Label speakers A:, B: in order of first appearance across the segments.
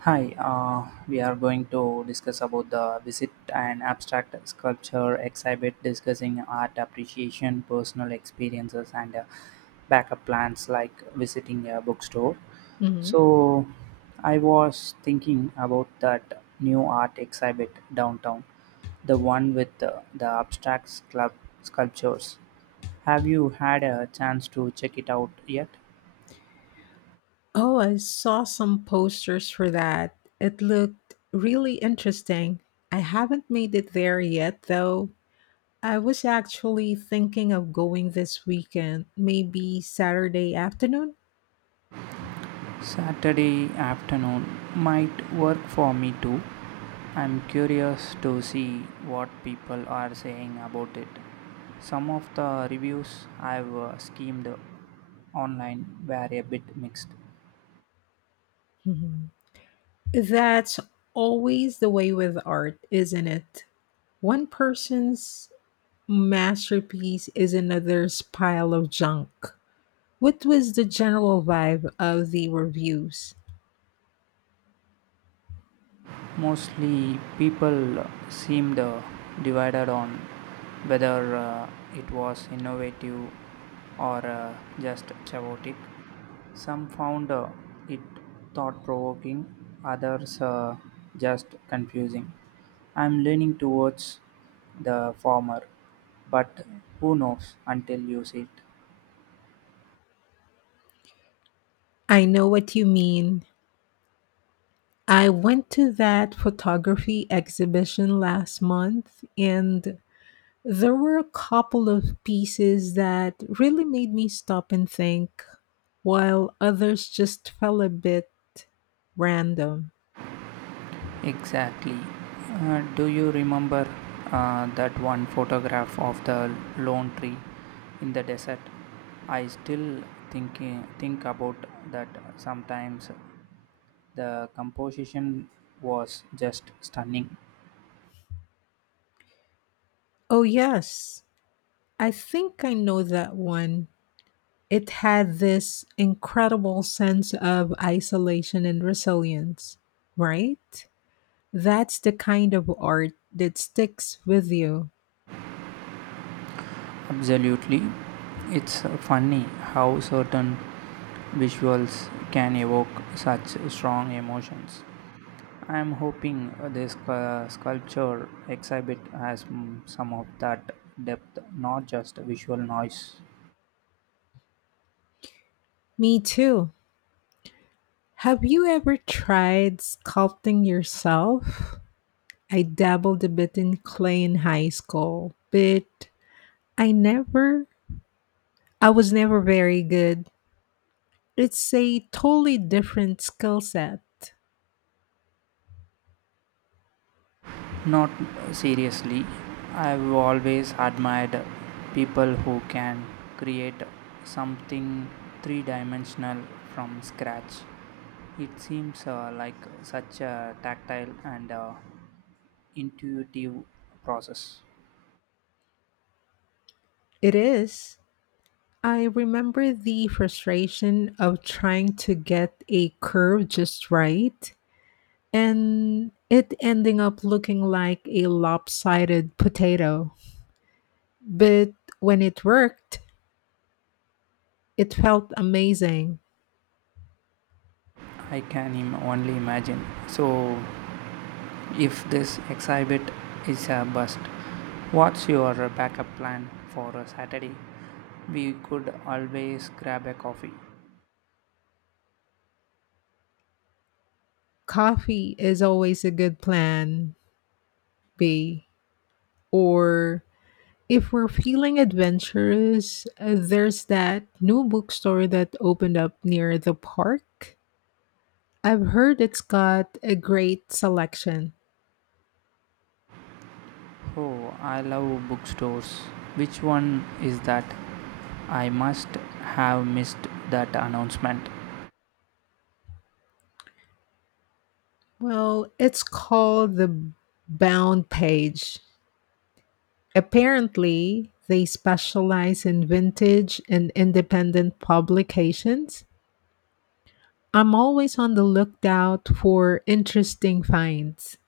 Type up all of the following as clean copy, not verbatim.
A: Hi, we are going to discuss about the visit and abstract sculpture exhibit, discussing art appreciation, personal experiences, and backup plans like visiting a bookstore.
B: Mhm.
A: So, I was thinking about that new art exhibit downtown, the one with the abstract club sculptures. Have you had a chance to check it out yet?
B: Oh, I saw some posters for that. It looked really interesting. I haven't made it there yet, though. I was actually thinking of going this weekend, maybe Saturday afternoon.
A: Saturday afternoon might work for me too. I'm curious to see what people are saying about it. Some of the reviews I've skimmed online were a bit mixed.
B: Mhm. That's always the way with art, isn't it? One person's masterpiece is another pile of junk. What was the general vibe of the reviews?
A: Mostly, people seemed divided on whether it was innovative or just chaotic. Some found it thought provoking, others just confusing. I'm leaning towards the former, but who knows until you see it.
B: I know what you mean. I went to that photography exhibition last month, and there were a couple of pieces that really made me stop and think, while others just fell a bit random.
A: Exactly. Do you remember that one photograph of the lone tree in the desert? I still think about that sometimes. The composition was just stunning.
B: Oh, yes, I think I know that one. It had this incredible sense of isolation and resilience, right? That's the kind of art that sticks with you.
A: Absolutely. It's funny how certain visuals can evoke such strong emotions. I am hoping this sculpture exhibit has some of that depth, not just visual noise.
B: Me too. Have you ever tried sculpting yourself? I dabbled a bit in clay in high school, but I never, I was never very good. It's a totally different skill set.
A: Not seriously, I've always admired people who can create something three dimensional from scratch. It seems like such a tactile and intuitive process.
B: It is. I remember the frustration of trying to get a curve just right and it ending up looking like a lopsided potato. But when it worked, it felt amazing.
A: I can only imagine. So if this exhibit is a bust, what's your backup plan for a Saturday? We could always grab a coffee.
B: Coffee is always a good plan B. Or if we're feeling adventurous, there's that new bookstore that opened up near the park. I've heard it's got a great selection.
A: Oh, I love bookstores. Which one is that? I must have missed that announcement.
B: Well, it's called the Bound Page. Apparently, they specialize in vintage and independent publications. I'm always on the lookout for interesting finds.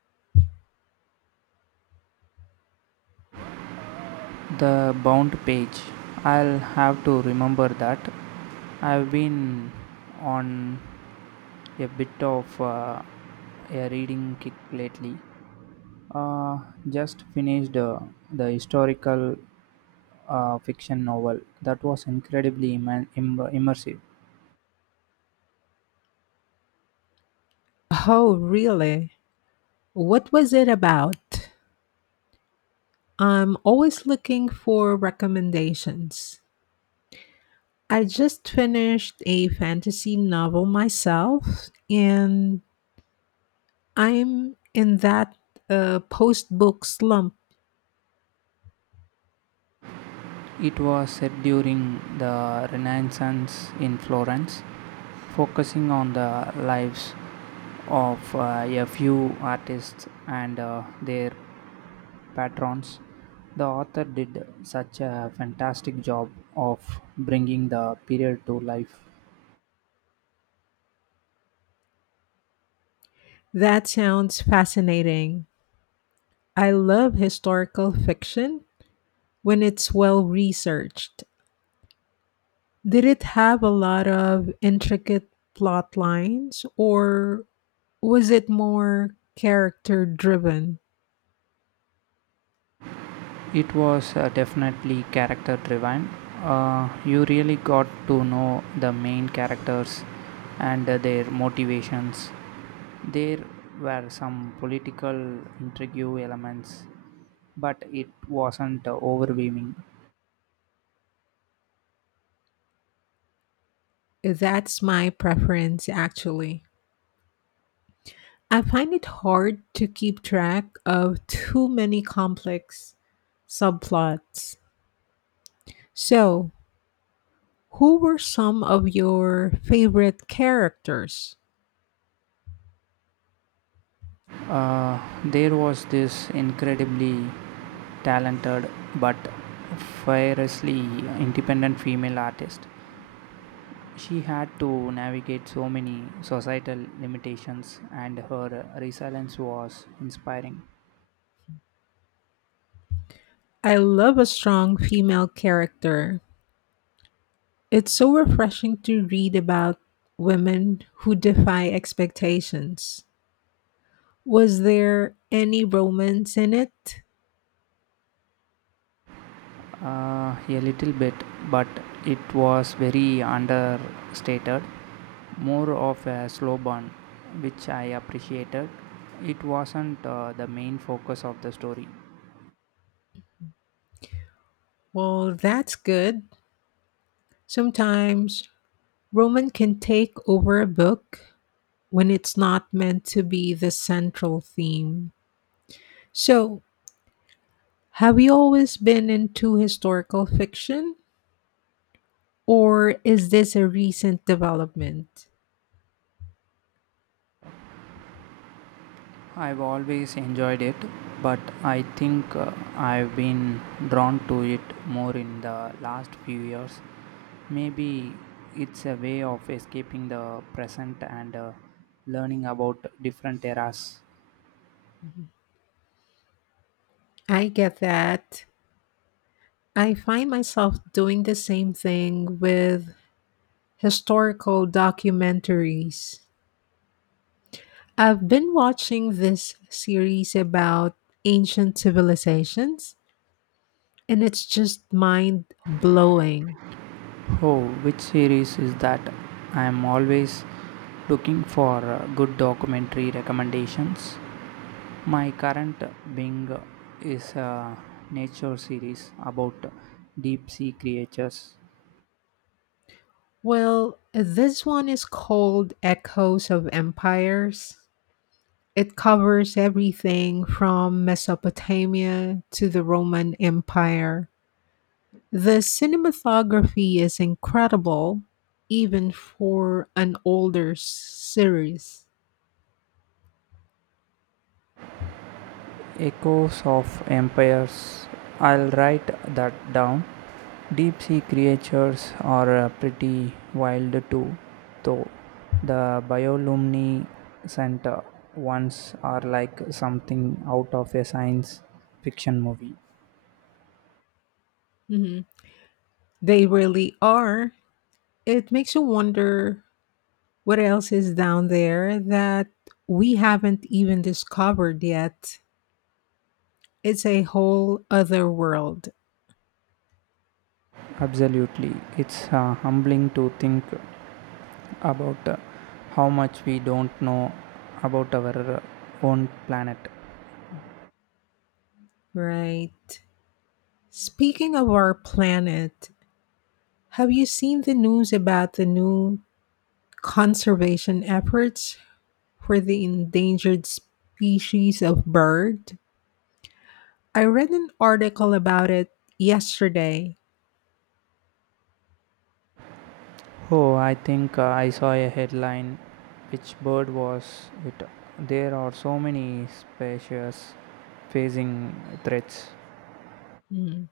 A: The Bound Page, I'll have to remember that. I've been on a bit of a reading kick lately. Uh, just finished the historical fiction novel that was incredibly immersive.
B: Oh, really? What was it about? I'm always looking for recommendations. I just finished a fantasy novel myself, and I'm in that post book slump.
A: It was set during the Renaissance in Florence, focusing on the lives of a few artists and their patrons. The author did such a fantastic job of bringing the period to life.
B: That sounds fascinating. I love historical fiction when it's well researched. Did it have a lot of intricate plot lines, or was it more character driven?
A: It was definitely character driven. You really got to know the main characters and their motivations. There were some political intrigue elements, but it wasn't overwhelming.
B: That's my preference, actually. I find it hard to keep track of too many complex subplots. So, who were some of your favorite characters?
A: There was this incredibly talented but fiercely independent female artist. She had to navigate so many societal limitations, and her resilience was inspiring.
B: I love a strong female character. It's so refreshing to read about women who defy expectations. Was there any romance in it?
A: A little bit, but it was very understated, more of a slow burn, which I appreciated. It wasn't the main focus of the story.
B: Well, that's good. Sometimes romance can take over a book when it's not meant to be the central theme. So, have you always been into historical fiction, or is this a recent development?
A: I've always enjoyed it, but I think I've been drawn to it more in the last few years. Maybe it's a way of escaping the present and learning about different eras.
B: I get that. I find myself doing the same thing with historical documentaries. I've been watching this series about ancient civilizations, and it's just mind blowing.
A: Oh, which series is that? I am always looking for good documentary recommendations. My current Bing is a nature series about deep sea creatures.
B: Well, this one is called Echoes of Empires. It covers everything from Mesopotamia to the Roman Empire. The cinematography is incredible, even for an older series.
A: Echoes of Empires. I'll write that down. Deep sea creatures are pretty wild too, though. The Biolumni Center ones are like something out of a science fiction movie.
B: Hmm. They really are. It makes you wonder what else is down there that we haven't even discovered yet. It's a whole other world,
A: Absolutely. It's humbling to think about how much we don't know about our own planet.
B: right? Speaking of our planet, have you seen the news about the new conservation efforts for the endangered species of bird? I read an article about it yesterday.
A: Oh, I think I saw a headline. Which bird was it? There are so many species facing threats.
B: Mm.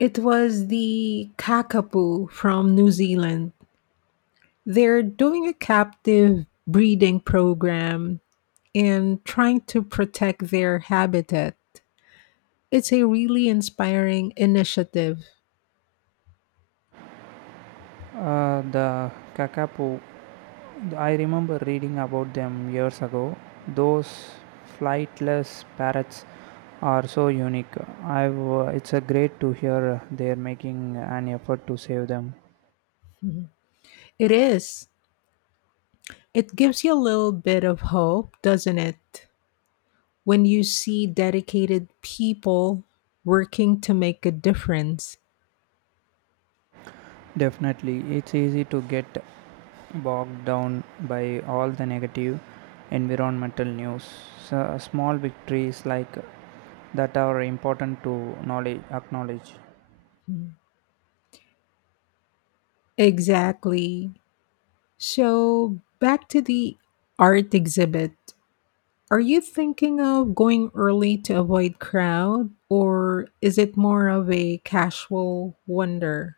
B: It was the kakapo from New Zealand. They're doing a captive breeding program and trying to protect their habitat. It's a really inspiring initiative.
A: The kakapo, I remember reading about them years ago. Those flightless parrots are so unique. I've, it's a great to hear they're making an effort to save them.
B: Mhm. It is. It gives you a little bit of hope, doesn't it? When you see dedicated people working to make a difference.
A: Definitely, it's easy to get bogged down by all the negative environmental news. So, small victories like that are important to acknowledge.
B: Exactly. So, back to the art exhibit. Are you thinking of going early to avoid crowd, or is it more of a casual wonder?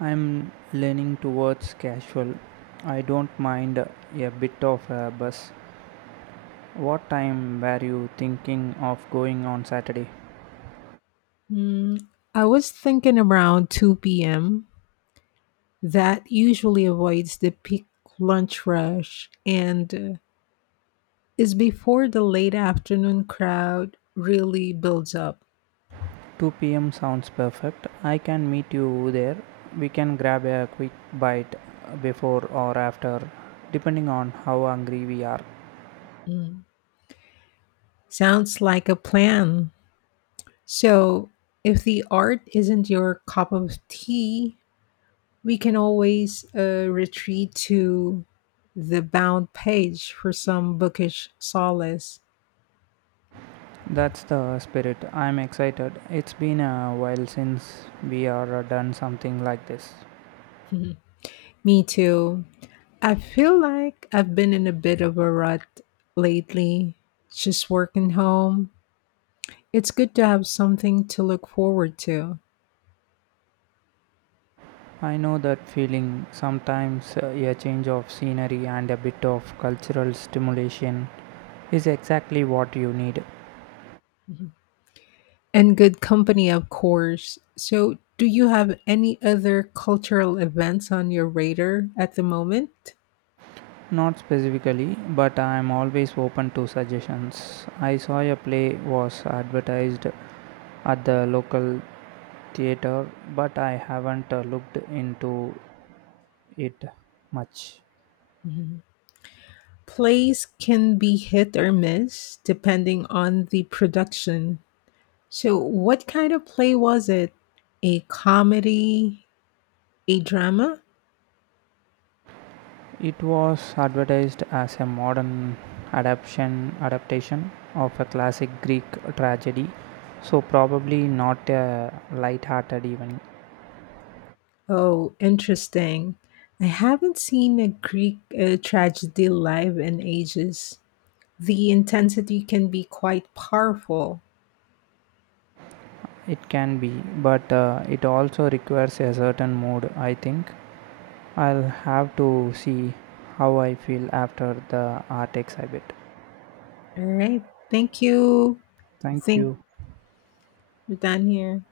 A: I'm leaning towards casual. I don't mind a bit of a bus. What time were you thinking of going on Saturday?
B: Mm, I was thinking around 2 p.m. That usually avoids the peak lunch rush, and is before the late afternoon crowd really builds up.
A: 2 p.m. sounds perfect. I can meet you there. We can grab a quick bite before or after, depending on how hungry we are.
B: Mm. Sounds like a plan. So, if the art isn't your cup of tea, we can always retreat to the Bound Page for some bookish solace.
A: That's the spirit. I'm excited. It's been a while since we are done something like this.
B: Me too. I feel like I've been in a bit of a rut lately, just working home. It's good to have something to look forward to.
A: I know that feeling. Sometimes a change of scenery and a bit of cultural stimulation is exactly what you need.
B: Mhm. And good company, of course. So, do you have any other cultural events on your radar at the moment?
A: Not specifically, but I am always open to suggestions. I saw a play was advertised at the local theater, but I haven't looked into it much.
B: Mhm. Plays can be hit or miss depending on the production. So, what kind of play was it? A comedy? A drama?
A: It was advertised as a modern adaptation of a classic Greek tragedy, so probably not a light-hearted even.
B: Oh, interesting. I haven't seen a Greek tragedy live in ages. The intensity can be quite powerful.
A: It can be, but it also requires a certain mood, I think. I'll have to see how I feel after the art exhibit.
B: All right. Thank you. I
A: Thank
B: think
A: you.
B: we're done here.